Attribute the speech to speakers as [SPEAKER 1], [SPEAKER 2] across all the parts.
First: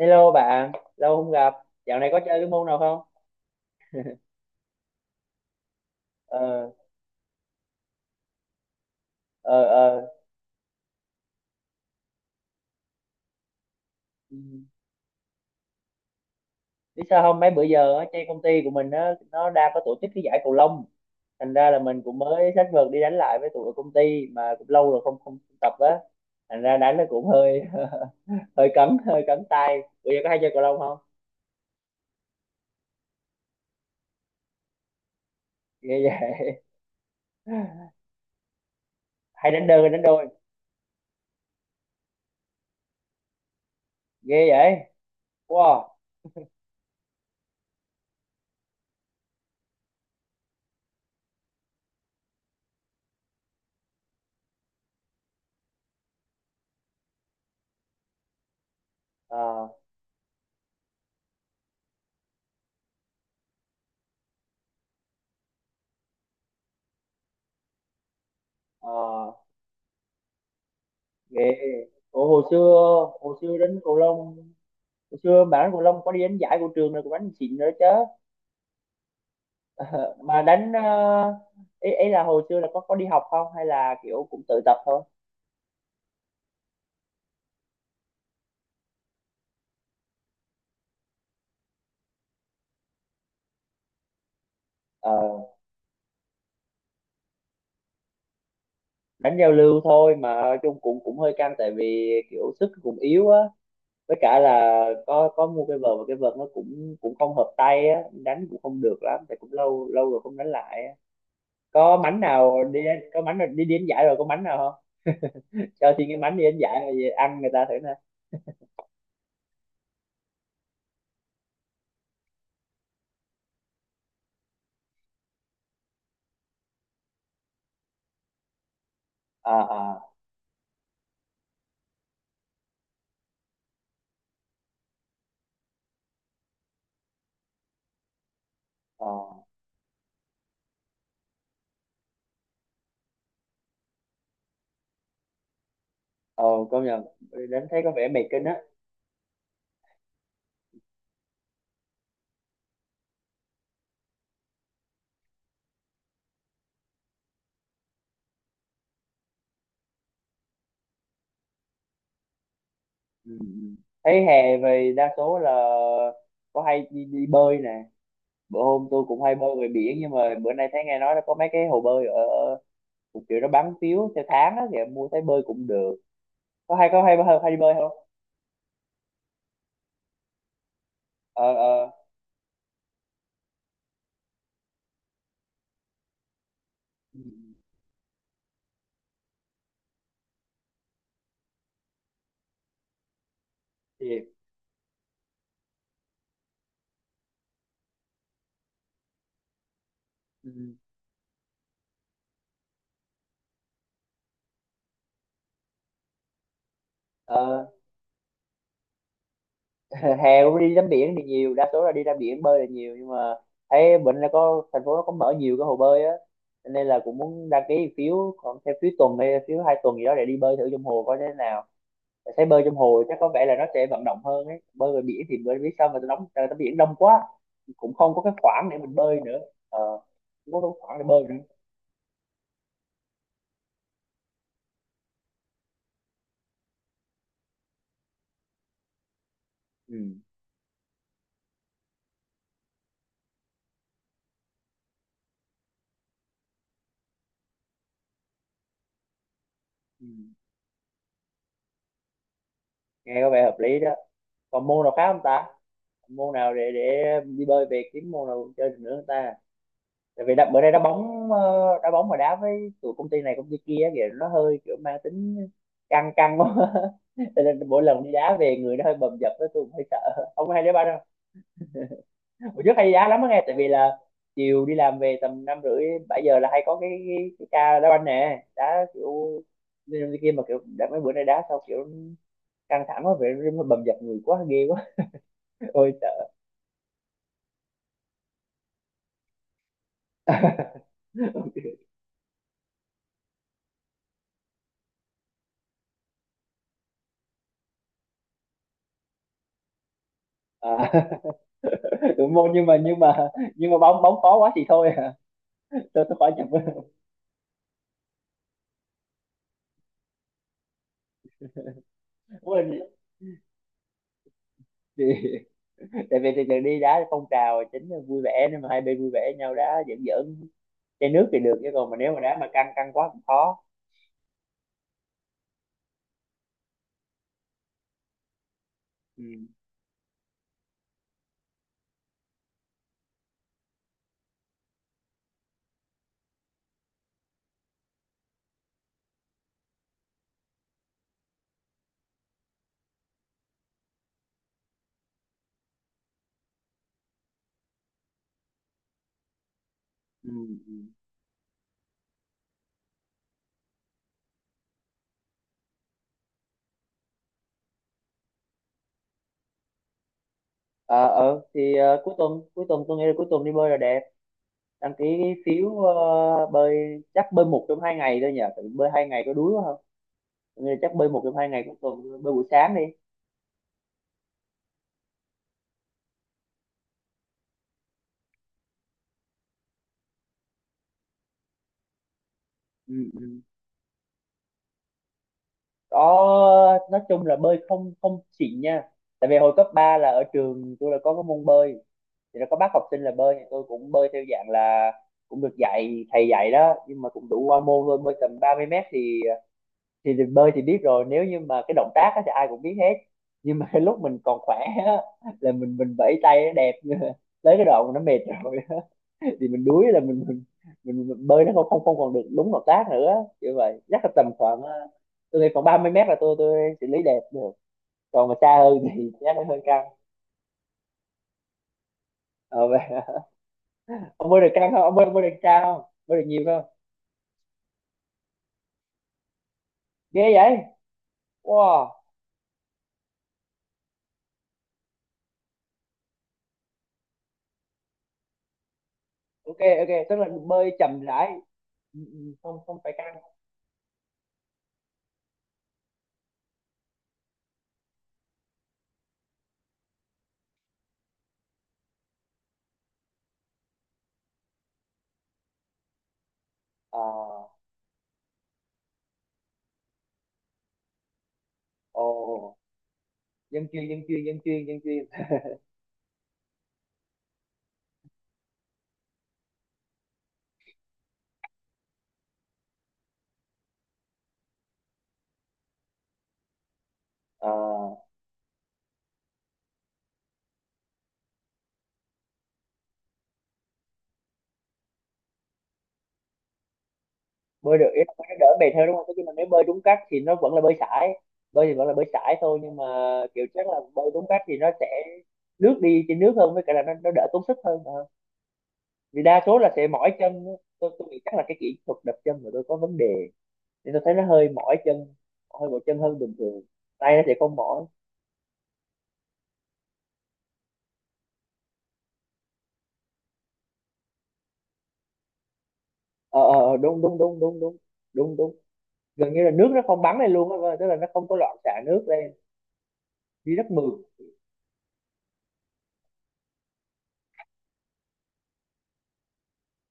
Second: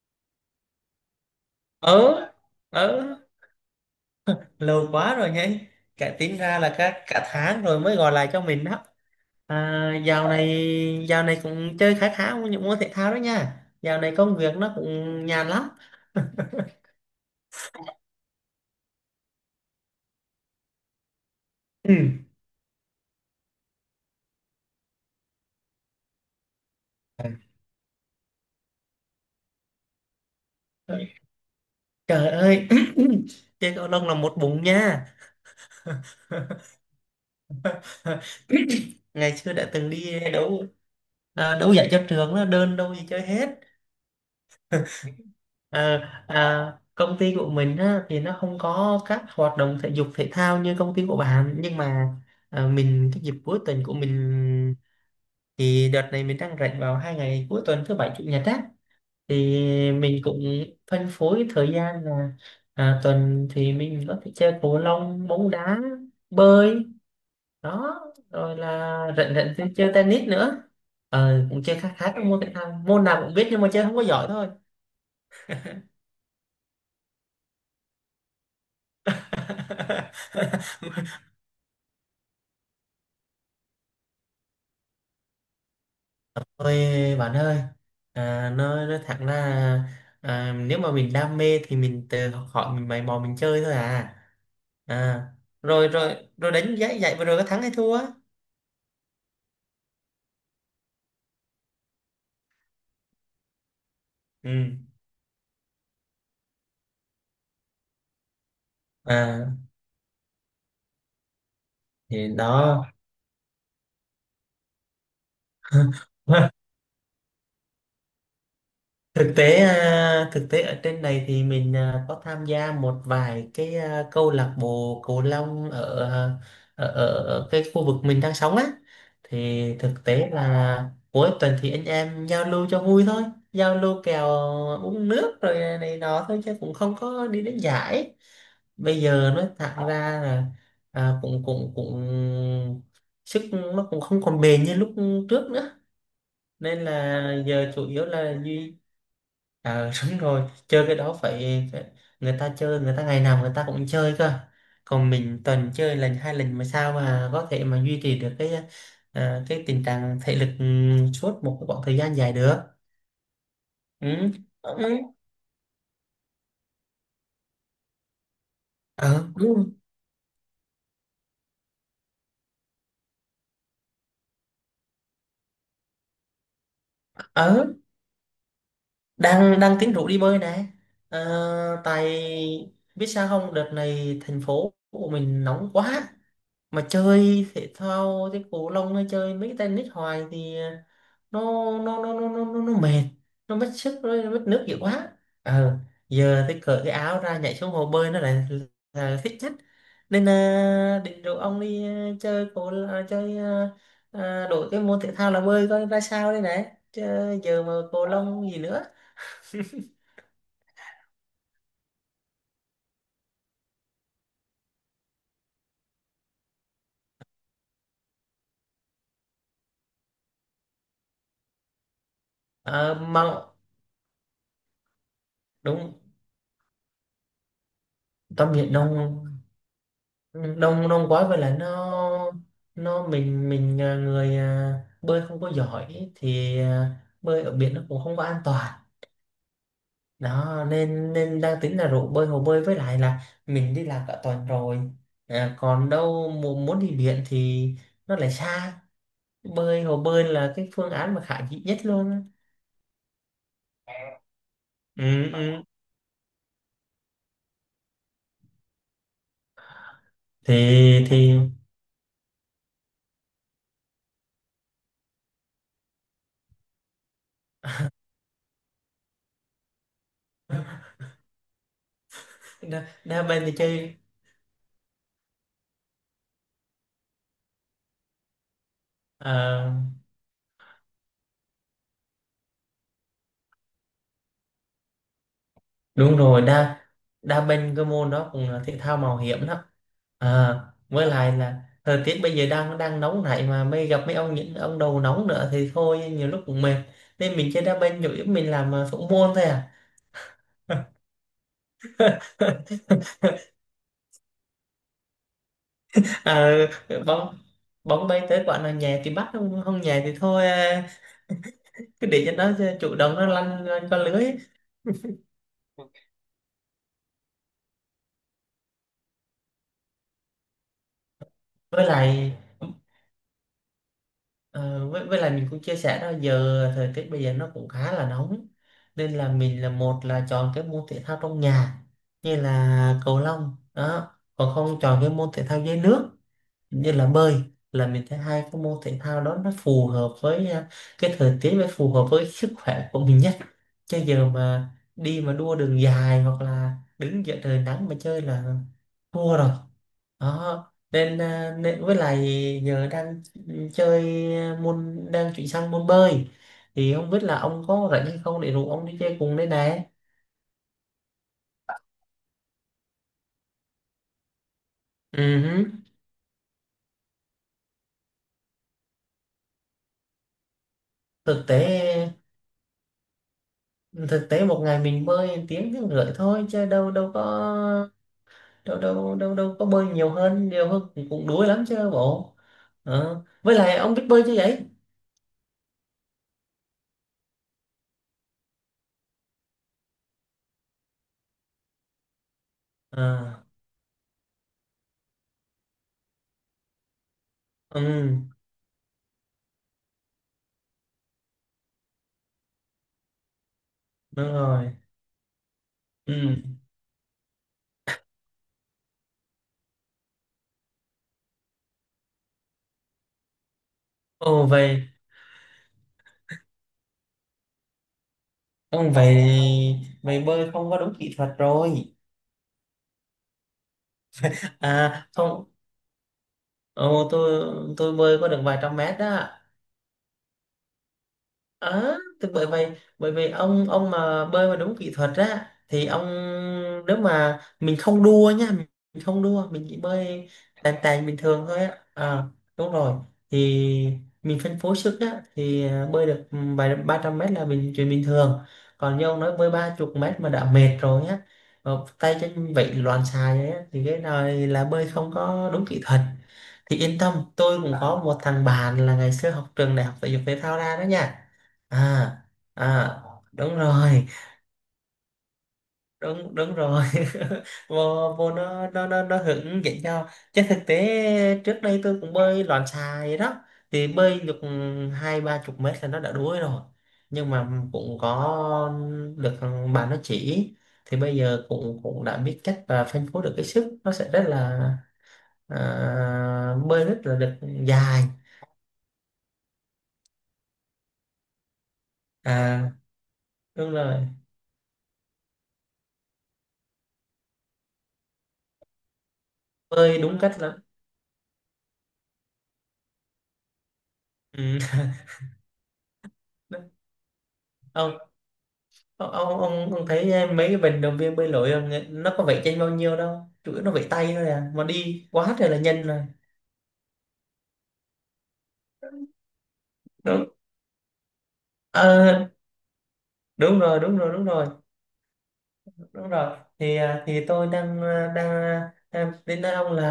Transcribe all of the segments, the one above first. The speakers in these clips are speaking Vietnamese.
[SPEAKER 1] Hello bạn, lâu không gặp. Dạo này có
[SPEAKER 2] ờ
[SPEAKER 1] chơi cái môn nào
[SPEAKER 2] ờ
[SPEAKER 1] không?
[SPEAKER 2] lâu quá rồi nhé. Cả tính ra
[SPEAKER 1] Ờ,
[SPEAKER 2] là cả cả tháng rồi mới gọi lại cho mình đó.
[SPEAKER 1] ờ, ờ.
[SPEAKER 2] Dạo này dạo này cũng chơi khá khá những môn thể thao đó nha, dạo này
[SPEAKER 1] Ừ.
[SPEAKER 2] công việc nó cũng nhàn lắm.
[SPEAKER 1] Biết sao không? Mấy bữa giờ á, trên công ty của mình á, nó đang có tổ chức cái giải cầu lông. Thành ra là mình cũng
[SPEAKER 2] Ừ.
[SPEAKER 1] mới sách vợt đi đánh lại với tụi ở công ty mà cũng lâu rồi không không tập á. Thành ra đánh nó cũng hơi hơi cấn tay. Bữa giờ có hay chơi cầu lông không?
[SPEAKER 2] Trời ơi! Chơi cầu lông là một bụng nha.
[SPEAKER 1] Ghê vậy.
[SPEAKER 2] Ngày
[SPEAKER 1] Hay
[SPEAKER 2] xưa
[SPEAKER 1] đánh
[SPEAKER 2] đã
[SPEAKER 1] đơn
[SPEAKER 2] từng
[SPEAKER 1] hay đánh
[SPEAKER 2] đi
[SPEAKER 1] đôi?
[SPEAKER 2] đấu. Đấu giải cho trường đó, đơn đâu gì chơi hết.
[SPEAKER 1] Ghê vậy. Wow.
[SPEAKER 2] Ờ, công ty của mình á, thì nó không có các hoạt động thể dục thể thao như công ty của bạn, nhưng mà mình, cái dịp cuối tuần của mình, thì đợt này mình đang rảnh vào hai ngày cuối tuần, thứ bảy chủ nhật á, thì
[SPEAKER 1] Ờ,
[SPEAKER 2] mình cũng phân phối thời gian là tuần thì mình có thể chơi cầu lông, bóng đá, bơi đó, rồi
[SPEAKER 1] ờ,
[SPEAKER 2] là rảnh rảnh thì chơi tennis nữa.
[SPEAKER 1] ghê.
[SPEAKER 2] Ờ, cũng chơi khá khá các
[SPEAKER 1] Ủa,
[SPEAKER 2] môn
[SPEAKER 1] hồi
[SPEAKER 2] thể
[SPEAKER 1] xưa
[SPEAKER 2] thao, môn nào cũng
[SPEAKER 1] hồi
[SPEAKER 2] biết
[SPEAKER 1] xưa
[SPEAKER 2] nhưng mà
[SPEAKER 1] đánh
[SPEAKER 2] chơi
[SPEAKER 1] cầu
[SPEAKER 2] không có
[SPEAKER 1] lông.
[SPEAKER 2] giỏi thôi.
[SPEAKER 1] Hồi xưa bạn đánh cầu lông có đi đánh giải của trường rồi cũng đánh xịn nữa chứ. Ờ, mà đánh ờ, ý là hồi xưa là có đi học không hay là kiểu cũng tự tập thôi.
[SPEAKER 2] Ôi bạn ơi, nói thẳng ra, nếu mà mình đam mê thì mình tự học hỏi, mình mày mò mình chơi thôi à.
[SPEAKER 1] Ờ,
[SPEAKER 2] À, rồi rồi rồi đánh giá giải vừa rồi có thắng hay thua á?
[SPEAKER 1] đánh giao lưu thôi mà nói chung cũng cũng hơi căng tại vì kiểu sức cũng yếu á, với cả
[SPEAKER 2] Ừ.
[SPEAKER 1] là có mua cái vợt và cái vợt nó cũng cũng không hợp tay á, đánh cũng không được lắm tại cũng
[SPEAKER 2] À,
[SPEAKER 1] lâu lâu rồi không đánh lại á. có mánh
[SPEAKER 2] thì
[SPEAKER 1] nào đi
[SPEAKER 2] đó.
[SPEAKER 1] đánh- có mánh nào đi đánh giải rồi có mánh nào không? Cho xin cái mánh đi đánh giải rồi về ăn người ta thử nè.
[SPEAKER 2] Thực tế ở trên này thì mình, có tham gia một vài cái, câu lạc bộ cầu lông ở, à, ở ở ở cái khu vực mình đang sống á,
[SPEAKER 1] À,
[SPEAKER 2] thì thực
[SPEAKER 1] à,
[SPEAKER 2] tế là cuối tuần thì anh em giao lưu cho vui thôi, giao lưu kèo, uống nước rồi này nọ thôi chứ cũng không có đi đến giải. Bây giờ
[SPEAKER 1] à.
[SPEAKER 2] nói thẳng ra là à, cũng cũng cũng sức nó cũng không còn bền như lúc trước nữa,
[SPEAKER 1] Ồ,
[SPEAKER 2] nên
[SPEAKER 1] công nhận,
[SPEAKER 2] là
[SPEAKER 1] đến
[SPEAKER 2] giờ
[SPEAKER 1] thấy
[SPEAKER 2] chủ
[SPEAKER 1] có
[SPEAKER 2] yếu
[SPEAKER 1] vẻ mệt
[SPEAKER 2] là
[SPEAKER 1] kinh á.
[SPEAKER 2] duy. Ờ, đúng rồi, chơi cái đó phải, phải, người ta chơi, người ta ngày nào người ta cũng chơi cơ. Còn mình tuần chơi lần hai lần mà sao mà có thể mà duy trì được cái, ờ, cái tình trạng thể lực, ừ, suốt một cái khoảng thời gian dài được.
[SPEAKER 1] Ừ. Ừ. Thấy
[SPEAKER 2] Ừ.
[SPEAKER 1] hè về
[SPEAKER 2] Ừ.
[SPEAKER 1] đa số là có hay đi bơi nè. Bữa hôm tôi cũng
[SPEAKER 2] Ờ,
[SPEAKER 1] hay bơi về
[SPEAKER 2] đúng.
[SPEAKER 1] biển nhưng mà bữa nay thấy nghe nói là có mấy cái hồ bơi ở ở- một kiểu nó bán phiếu theo tháng á thì em mua thấy bơi cũng được. Có hay có hay hay, hay đi
[SPEAKER 2] Ờ,
[SPEAKER 1] bơi không?
[SPEAKER 2] đang đang tính rủ đi bơi nè. Ờ,
[SPEAKER 1] Ờ, ờ.
[SPEAKER 2] tại biết sao không, đợt này thành phố của mình nóng quá. Mà
[SPEAKER 1] Ừ. Ừ.
[SPEAKER 2] chơi thể thao thế, cầu lông hay chơi mấy cái tennis hoài thì nó nó mệt, nó mất sức,
[SPEAKER 1] Thì.
[SPEAKER 2] nó mất nước nhiều quá. Ờ, giờ tôi cởi cái áo ra nhảy xuống hồ bơi nó lại là thích nhất, nên
[SPEAKER 1] Ừ.
[SPEAKER 2] định rủ ông đi, à, chơi cầu à, chơi à, à, đổi cái môn thể thao là bơi coi ra sao đây này, chứ giờ
[SPEAKER 1] Ờ,
[SPEAKER 2] mà cầu lông gì nữa.
[SPEAKER 1] hè cũng đi tắm biển thì nhiều, đa số là đi ra biển bơi là nhiều nhưng mà thấy bệnh nó có thành phố nó có mở nhiều cái hồ bơi á. Cho nên là cũng muốn đăng ký phiếu còn theo phiếu tuần hay phiếu 2 tuần gì đó để đi bơi thử trong hồ coi thế nào. Tại thấy bơi trong
[SPEAKER 2] Ờ,
[SPEAKER 1] hồ chắc có vẻ
[SPEAKER 2] mà
[SPEAKER 1] là nó sẽ vận động hơn ấy, bơi ngoài biển thì bơi biết sao mà
[SPEAKER 2] đúng,
[SPEAKER 1] tao đóng tao tắm biển đông quá, cũng không có cái
[SPEAKER 2] tắm
[SPEAKER 1] khoảng
[SPEAKER 2] biển
[SPEAKER 1] để mình
[SPEAKER 2] đông.
[SPEAKER 1] bơi nữa. Ờ,
[SPEAKER 2] Ừ,
[SPEAKER 1] không có cái
[SPEAKER 2] đông
[SPEAKER 1] khoảng để
[SPEAKER 2] đông
[SPEAKER 1] bơi
[SPEAKER 2] quá
[SPEAKER 1] nữa.
[SPEAKER 2] vậy là nó mình à, người à, bơi không có giỏi thì bơi ở biển nó cũng không có an toàn
[SPEAKER 1] Ừ.
[SPEAKER 2] đó, nên nên đang tính là rủ bơi hồ bơi, với lại là mình đi làm cả tuần rồi, còn đâu muốn muốn đi biển thì nó lại xa, bơi hồ
[SPEAKER 1] Ừ.
[SPEAKER 2] bơi là cái phương án mà khả dĩ nhất luôn á.
[SPEAKER 1] Nghe có vẻ hợp lý đó. Còn môn nào khác không
[SPEAKER 2] Ừ,
[SPEAKER 1] ta?
[SPEAKER 2] ừ.
[SPEAKER 1] Môn nào để đi bơi về kiếm môn nào chơi được nữa không ta? Tại vì đã, bữa nay đá
[SPEAKER 2] thì
[SPEAKER 1] bóng,
[SPEAKER 2] thì
[SPEAKER 1] đá bóng mà đá với tụi công ty này công ty kia thì nó hơi kiểu mang tính căng căng quá. Cho nên mỗi lần đi đá về người nó hơi bầm dập đó, tôi cũng hơi sợ, không có hay đá banh đâu. Hồi trước hay
[SPEAKER 2] đa,
[SPEAKER 1] đi đá lắm
[SPEAKER 2] đa
[SPEAKER 1] đó
[SPEAKER 2] bên
[SPEAKER 1] nghe,
[SPEAKER 2] thì
[SPEAKER 1] tại vì
[SPEAKER 2] chơi.
[SPEAKER 1] là chiều đi làm về tầm 5h30 7h là hay có cái ca đá banh nè, đá kiểu
[SPEAKER 2] à,
[SPEAKER 1] đi đi kia mà kiểu đã mấy bữa nay đá sau kiểu căng thẳng quá vậy nó bầm dập người quá ghê quá. Ôi
[SPEAKER 2] Đúng
[SPEAKER 1] sợ.
[SPEAKER 2] rồi, đa đa bên cái môn đó cũng là thể thao mạo hiểm đó, à, với lại là thời tiết bây giờ đang đang nóng này, mà mới gặp mấy ông, những ông đầu nóng nữa thì thôi, nhiều lúc cũng mệt. Nên mình chơi đa bên chủ yếu mình làm thủ môn thôi à.
[SPEAKER 1] À. Tụi môn nhưng mà nhưng mà bóng bóng khó quá thì thôi à. Tôi khỏi nhập.
[SPEAKER 2] Ờ, bóng bóng bay tới quả nào nhẹ thì bắt, không không nhẹ thì thôi à, cứ để cho
[SPEAKER 1] Đúng
[SPEAKER 2] nó,
[SPEAKER 1] rồi.
[SPEAKER 2] chủ động nó lăn, lăn qua lưới.
[SPEAKER 1] Thì, tại vì từ từ đi đá phong trào chính là vui vẻ nên mà hai bên vui vẻ nhau đá giỡn giỡn, chai nước thì được chứ
[SPEAKER 2] Với
[SPEAKER 1] còn mà nếu mà
[SPEAKER 2] lại,
[SPEAKER 1] đá mà căng căng quá cũng khó.
[SPEAKER 2] ờ, với lại mình cũng chia sẻ đó, giờ thời tiết bây giờ nó cũng khá là nóng, nên
[SPEAKER 1] Ừ.
[SPEAKER 2] là mình là, một là chọn cái môn thể thao trong nhà như là cầu lông đó, còn không chọn cái môn thể thao dưới nước như là bơi, là mình thấy hai cái môn thể thao đó nó phù hợp với, cái thời tiết và phù hợp với sức khỏe của mình nhất. Chứ giờ mà đi mà đua đường dài hoặc là đứng giữa trời nắng mà chơi là thua rồi
[SPEAKER 1] Ừ.
[SPEAKER 2] đó.
[SPEAKER 1] Ừ.
[SPEAKER 2] Nên, à, nên với lại giờ đang chơi môn, đang chuyển sang môn bơi, thì không biết là ông có rảnh hay không để rủ ông đi chơi cùng đây này.
[SPEAKER 1] thì, cuối tuần tôi nghĩ là cuối tuần đi bơi là đẹp. Đăng ký cái
[SPEAKER 2] Ừ. Hứ.
[SPEAKER 1] phiếu bơi chắc bơi một trong 2 ngày thôi nhỉ? Tại vì bơi 2 ngày có đuối quá không? Tôi nghĩ là chắc bơi một trong
[SPEAKER 2] thực
[SPEAKER 1] hai ngày cuối
[SPEAKER 2] tế
[SPEAKER 1] tuần, bơi buổi sáng đi.
[SPEAKER 2] Thực tế một ngày mình bơi tiếng tiếng rưỡi thôi chứ đâu đâu có, đâu đâu đâu đâu có bơi nhiều hơn, nhiều hơn cũng, cũng đuối lắm chứ bộ.
[SPEAKER 1] Ừ.
[SPEAKER 2] Ờ.
[SPEAKER 1] Ừ.
[SPEAKER 2] Với lại ông biết bơi chứ vậy?
[SPEAKER 1] Có nói chung là bơi không không xịn nha, tại vì hồi cấp 3 là ở trường tôi là có cái môn bơi thì nó có bắt học sinh là bơi
[SPEAKER 2] À,
[SPEAKER 1] thì tôi cũng bơi theo dạng là cũng được dạy thầy dạy đó nhưng mà cũng đủ qua
[SPEAKER 2] ừ
[SPEAKER 1] môn thôi, bơi tầm 30 m. Thì bơi thì biết rồi, nếu như mà cái động tác á thì ai cũng biết hết nhưng mà cái lúc mình
[SPEAKER 2] đúng
[SPEAKER 1] còn khỏe
[SPEAKER 2] rồi,
[SPEAKER 1] á, là mình vẫy
[SPEAKER 2] ừ,
[SPEAKER 1] tay nó đẹp nhưng mà tới cái đoạn mà nó mệt rồi á, thì mình đuối là mình bơi nó không không không còn được đúng động tác nữa. Như vậy chắc là tầm
[SPEAKER 2] ồ
[SPEAKER 1] khoảng,
[SPEAKER 2] vậy,
[SPEAKER 1] tôi nghĩ khoảng 30 m là tôi xử lý đẹp được, còn mà xa hơn
[SPEAKER 2] ông
[SPEAKER 1] thì
[SPEAKER 2] vậy,
[SPEAKER 1] chắc là hơi căng.
[SPEAKER 2] vậy bơi không có đúng kỹ thuật rồi.
[SPEAKER 1] Ờ, vậy. Ông bơi được căng không? ông bơi,
[SPEAKER 2] À
[SPEAKER 1] ông bơi được
[SPEAKER 2] không,
[SPEAKER 1] cao không, bơi được nhiều không?
[SPEAKER 2] ồ, tôi bơi có được vài trăm mét đó.
[SPEAKER 1] Ghê vậy. Wow.
[SPEAKER 2] Ờ, thì bởi vậy, bởi vậy ông mà bơi mà đúng kỹ thuật á thì ông, nếu mà mình không đua nha, mình không đua,
[SPEAKER 1] Ok
[SPEAKER 2] mình chỉ
[SPEAKER 1] ok, tức là
[SPEAKER 2] bơi tàn
[SPEAKER 1] bơi chậm
[SPEAKER 2] tàn bình
[SPEAKER 1] rãi.
[SPEAKER 2] thường thôi á,
[SPEAKER 1] Ừ, ừ, không
[SPEAKER 2] đúng
[SPEAKER 1] không phải
[SPEAKER 2] rồi,
[SPEAKER 1] căng.
[SPEAKER 2] thì mình phân phối sức á thì, bơi được, ừ, vài 300 mét là mình chuyện bình thường. Còn như ông nói bơi ba chục mét mà đã mệt rồi á, ờ, tay chân vậy loạn xài ấy á, thì cái này là bơi không có đúng kỹ thuật. Thì yên tâm,
[SPEAKER 1] À.
[SPEAKER 2] tôi cũng có một thằng bạn là ngày xưa học trường đại học thể dục thể thao ra đó nha.
[SPEAKER 1] Ồ.
[SPEAKER 2] À. À đúng
[SPEAKER 1] Dân chuyên dân
[SPEAKER 2] rồi.
[SPEAKER 1] chuyên dân chuyên dân chuyên.
[SPEAKER 2] Đúng Đúng rồi. vô vô nó hướng dẫn cho, chứ thực tế trước đây tôi cũng bơi loạn xà vậy đó, thì bơi được hai ba chục mét là nó đã đuối rồi, nhưng mà
[SPEAKER 1] À,
[SPEAKER 2] cũng có được bạn nó chỉ, thì bây giờ cũng cũng đã biết cách và phân phối được cái sức, nó sẽ rất là, bơi rất là được
[SPEAKER 1] bơi được ý
[SPEAKER 2] dài.
[SPEAKER 1] là bơi nó đỡ mệt hơn đúng không? Tức là nếu bơi đúng cách thì nó vẫn là bơi sải, bơi thì vẫn là bơi sải thôi
[SPEAKER 2] À
[SPEAKER 1] nhưng mà kiểu chắc
[SPEAKER 2] đúng
[SPEAKER 1] là bơi
[SPEAKER 2] rồi,
[SPEAKER 1] đúng cách thì nó sẽ lướt đi trên nước hơn, với cả là nó đỡ tốn sức hơn. Ờ. Vì đa số là sẽ
[SPEAKER 2] bơi
[SPEAKER 1] mỏi
[SPEAKER 2] đúng
[SPEAKER 1] chân.
[SPEAKER 2] cách là.
[SPEAKER 1] Tôi nghĩ chắc là cái kỹ thuật đập chân của tôi có vấn đề, nên tôi thấy nó hơi
[SPEAKER 2] Ừ.
[SPEAKER 1] mỏi chân, hơi mỏi chân hơn bình thường, tay nó sẽ không mỏi.
[SPEAKER 2] Ờ, ông thấy, ờ, mấy cái vận động viên bơi lội là nó có vẩy chân bao nhiêu đâu, chủ yếu nó vẩy tay thôi à mà đi quá trời là nhanh rồi.
[SPEAKER 1] Ờ, ờ, ờ, đúng đúng đúng đúng đúng. Đúng đúng. Gần như là nước nó không bắn
[SPEAKER 2] Đúng.
[SPEAKER 1] lên luôn á, tức là nó không có loạn xạ nước
[SPEAKER 2] Ờ,
[SPEAKER 1] lên. Đi rất mượt.
[SPEAKER 2] đúng rồi. Thì, tôi đang, đang đến nói ông là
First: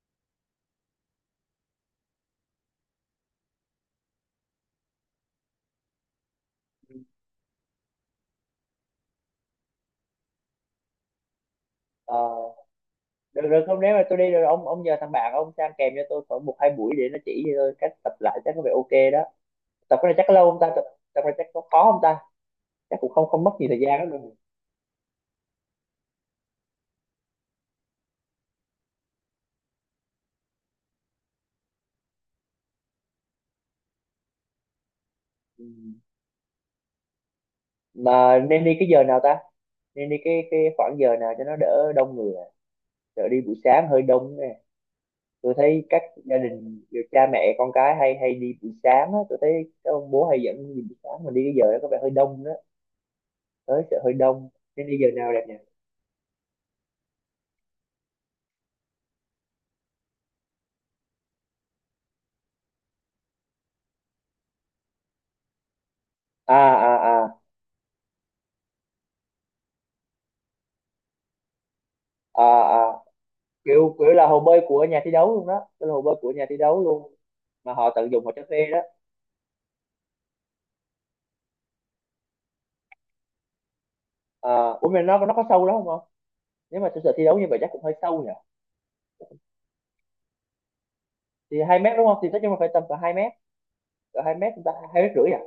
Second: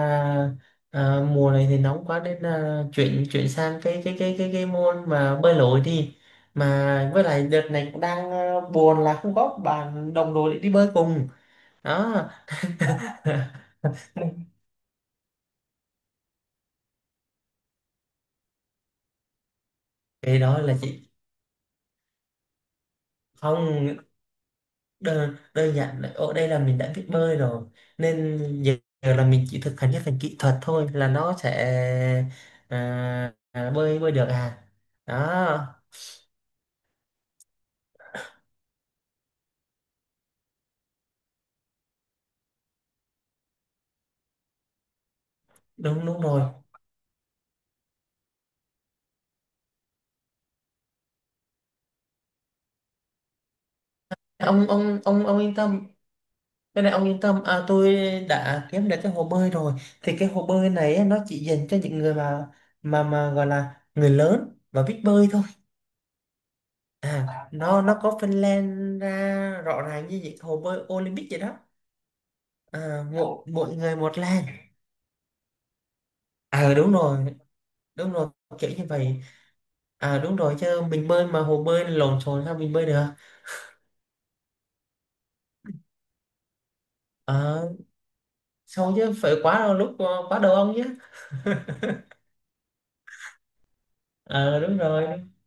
[SPEAKER 2] mùa này thì nóng quá, nên là chuyển chuyển sang cái môn mà bơi lội đi. Mà với lại đợt này cũng đang, buồn là không có bạn đồng đội để đi bơi cùng đó.
[SPEAKER 1] Ờ. được được không, nếu mà tôi đi rồi ông nhờ thằng bạn ông sang kèm cho tôi khoảng một hai buổi để nó chỉ cho tôi cách tập lại chắc có vẻ ok đó. Tập cái này chắc
[SPEAKER 2] Cái
[SPEAKER 1] lâu
[SPEAKER 2] đó
[SPEAKER 1] không ta?
[SPEAKER 2] là
[SPEAKER 1] Tập,
[SPEAKER 2] chị,
[SPEAKER 1] tập cái này chắc có khó không ta? Chắc cũng không không mất nhiều thời gian
[SPEAKER 2] không,
[SPEAKER 1] lắm đâu.
[SPEAKER 2] đơn giản là ở đây là mình đã biết bơi rồi, nên giờ là mình chỉ thực hành cái phần kỹ thuật thôi là nó sẽ, à, bơi bơi được à
[SPEAKER 1] Ừ.
[SPEAKER 2] đó.
[SPEAKER 1] Mà nên đi cái giờ nào ta? Nên đi cái khoảng giờ nào cho nó đỡ đông người à? Đỡ đi buổi sáng hơi đông, tôi thấy các
[SPEAKER 2] Đúng Đúng
[SPEAKER 1] gia
[SPEAKER 2] rồi.
[SPEAKER 1] đình cha mẹ con cái hay hay đi buổi sáng á, tôi thấy các ông bố hay dẫn đi buổi sáng mà đi cái giờ đó có vẻ hơi đông đó, tới sẽ hơi đông. Nên đi giờ nào
[SPEAKER 2] Ông
[SPEAKER 1] đẹp
[SPEAKER 2] yên
[SPEAKER 1] nhỉ?
[SPEAKER 2] tâm, cái này ông yên tâm, tôi đã kiếm được cái hồ bơi rồi, thì cái hồ bơi này á, nó chỉ dành cho những người mà gọi là người lớn và biết bơi thôi.
[SPEAKER 1] À, à, à,
[SPEAKER 2] À. Nó có phân lên ra rõ ràng như những hồ bơi Olympic vậy đó,
[SPEAKER 1] à, à.
[SPEAKER 2] mỗi mỗi
[SPEAKER 1] kiểu
[SPEAKER 2] người
[SPEAKER 1] kiểu
[SPEAKER 2] một
[SPEAKER 1] là hồ
[SPEAKER 2] làng.
[SPEAKER 1] bơi của nhà thi đấu luôn đó. Kiểu là hồ bơi của nhà thi
[SPEAKER 2] À
[SPEAKER 1] đấu
[SPEAKER 2] đúng
[SPEAKER 1] luôn
[SPEAKER 2] rồi,
[SPEAKER 1] mà họ
[SPEAKER 2] đúng
[SPEAKER 1] tận dụng
[SPEAKER 2] rồi,
[SPEAKER 1] họ cho thuê
[SPEAKER 2] kiểu
[SPEAKER 1] đó.
[SPEAKER 2] như vậy. À đúng rồi, chứ mình bơi mà hồ bơi lộn xộn sao mình bơi được.
[SPEAKER 1] À, ủa mà nó có sâu lắm không không? Nếu mà thực sự thi đấu như vậy
[SPEAKER 2] à,
[SPEAKER 1] chắc cũng hơi sâu nhỉ?
[SPEAKER 2] Sao chứ phải quá đau lúc, ờ, quá đầu ông chứ.
[SPEAKER 1] Thì 2 m đúng không, thì nói chung là phải tầm cỡ 2 m, cỡ 2 m
[SPEAKER 2] à,
[SPEAKER 1] chúng ta
[SPEAKER 2] đúng
[SPEAKER 1] hai
[SPEAKER 2] rồi
[SPEAKER 1] mét rưỡi à.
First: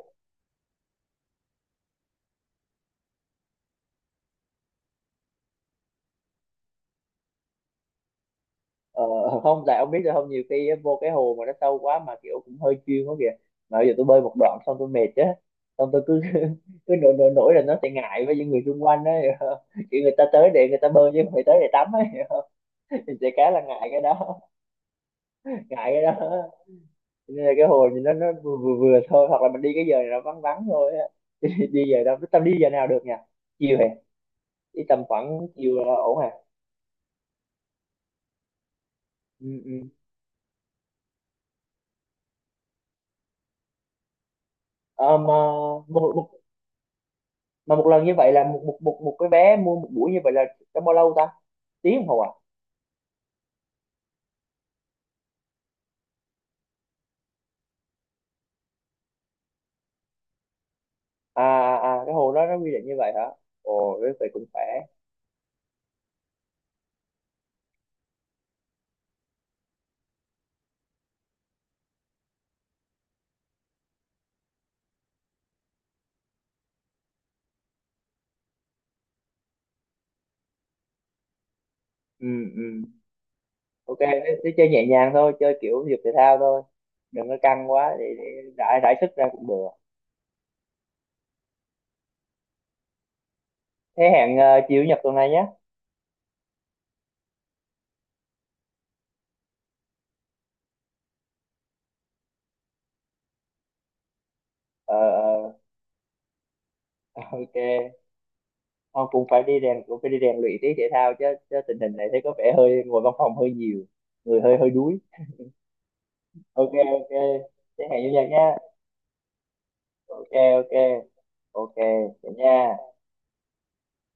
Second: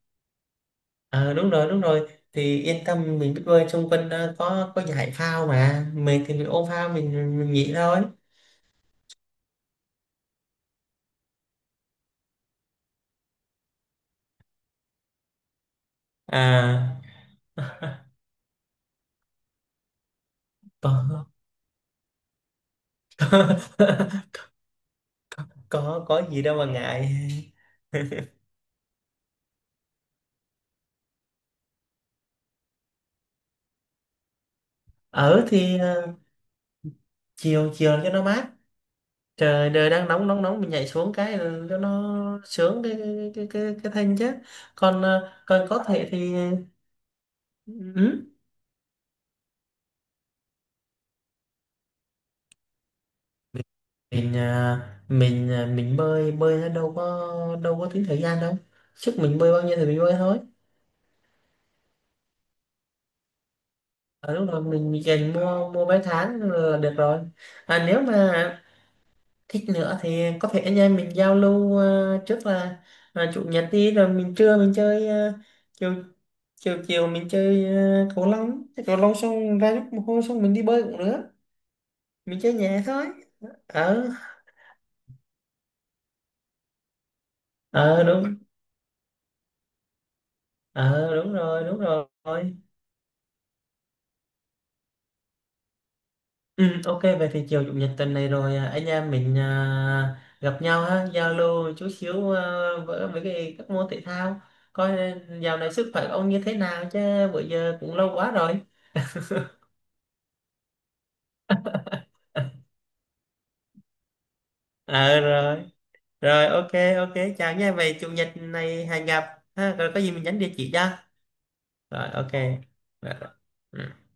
[SPEAKER 2] Đúng rồi đúng rồi, thì yên tâm mình biết bơi, xung quanh có giải phao mà, mình thì mình ôm phao mình nghỉ thôi
[SPEAKER 1] Ờ, không tại ông biết rồi không, nhiều khi á, vô cái hồ mà nó sâu quá mà kiểu cũng hơi chuyên quá kìa, mà bây giờ tôi bơi một đoạn xong tôi mệt á, xong tôi cứ cứ
[SPEAKER 2] à.
[SPEAKER 1] nổi nổi nổi là nó sẽ ngại với những người xung quanh á, hiểu không? Kiểu người ta tới để người ta bơi chứ
[SPEAKER 2] Có.
[SPEAKER 1] không phải tới để tắm á, hiểu không? Thì trẻ cá là ngại cái đó. Ngại cái
[SPEAKER 2] có
[SPEAKER 1] đó.
[SPEAKER 2] có gì đâu mà ngại.
[SPEAKER 1] Cho nên là cái hồ thì nó vừa vừa, vừa thôi hoặc là mình đi cái giờ này nó vắng vắng thôi á. Đi, giờ đâu tao đi giờ nào được nhỉ? Chiều hả? Đi tầm
[SPEAKER 2] Ở
[SPEAKER 1] khoảng chiều
[SPEAKER 2] thì,
[SPEAKER 1] là ổn hả?
[SPEAKER 2] chiều chiều cho nó mát,
[SPEAKER 1] Ừ,
[SPEAKER 2] trời
[SPEAKER 1] ừ.
[SPEAKER 2] đời đang nóng nóng nóng, mình nhảy xuống cái, ừ, cho nó sướng cái cái thân chứ, còn
[SPEAKER 1] Ờ, mà
[SPEAKER 2] ờ, còn có thể
[SPEAKER 1] một
[SPEAKER 2] thì.
[SPEAKER 1] một lần như
[SPEAKER 2] Ừ.
[SPEAKER 1] vậy là một một một một cái vé mua một buổi như vậy là trong bao lâu ta, tiếng đồng hồ à?
[SPEAKER 2] mình mình bơi bơi nó đâu có, tính thời gian đâu, sức mình bơi bao nhiêu thì mình bơi thôi.
[SPEAKER 1] À, à, à, cái hồ đó nó quy định như vậy hả? Ồ thế vậy
[SPEAKER 2] Ở
[SPEAKER 1] cũng
[SPEAKER 2] lúc đó
[SPEAKER 1] khỏe.
[SPEAKER 2] mình dành mua mua vé tháng là được rồi. Nếu mà thích nữa thì có thể anh em mình giao lưu, trước là chủ nhật đi, rồi mình trưa mình chơi, à, chiều chiều chiều mình chơi, ờ, cầu lông, chơi cầu lông xong ra lúc mồ hôi xong mình đi bơi cũng được,
[SPEAKER 1] Ừ.
[SPEAKER 2] mình chơi
[SPEAKER 1] Ừ.
[SPEAKER 2] nhẹ thôi.
[SPEAKER 1] Ok
[SPEAKER 2] Ờ
[SPEAKER 1] thế, chơi nhẹ nhàng thôi, chơi kiểu thể dục thể thao thôi, đừng có căng quá,
[SPEAKER 2] ờ
[SPEAKER 1] để,
[SPEAKER 2] đúng,
[SPEAKER 1] để rải rải sức ra cũng được.
[SPEAKER 2] ờ đúng rồi, đúng rồi.
[SPEAKER 1] Thế hẹn chiều chủ nhật tuần này nhé.
[SPEAKER 2] Ừ, ok vậy thì chiều chủ nhật tuần này rồi, anh em mình gặp nhau ha, giao lưu chút xíu, với cái các môn thể thao, coi
[SPEAKER 1] Ờ, ờ.
[SPEAKER 2] dạo này sức khỏe ông như thế nào chứ, bữa
[SPEAKER 1] Ok.
[SPEAKER 2] giờ cũng lâu quá rồi.
[SPEAKER 1] Không cũng phải đi rèn luyện tí thể thao chứ, chứ tình hình này thấy có vẻ hơi ngồi văn phòng hơi nhiều, người hơi hơi đuối.
[SPEAKER 2] Ờ rồi, rồi ok,
[SPEAKER 1] Ok ok
[SPEAKER 2] ok, chào nha,
[SPEAKER 1] thế
[SPEAKER 2] vậy
[SPEAKER 1] hẹn
[SPEAKER 2] chủ
[SPEAKER 1] chủ nhật
[SPEAKER 2] nhật
[SPEAKER 1] nhé.
[SPEAKER 2] này hẹn gặp ha. Rồi có gì mình
[SPEAKER 1] Ok
[SPEAKER 2] nhắn địa chỉ
[SPEAKER 1] ok
[SPEAKER 2] cho.
[SPEAKER 1] ok.
[SPEAKER 2] Rồi
[SPEAKER 1] Vậy
[SPEAKER 2] ok.
[SPEAKER 1] nha.
[SPEAKER 2] Rồi. Ừ.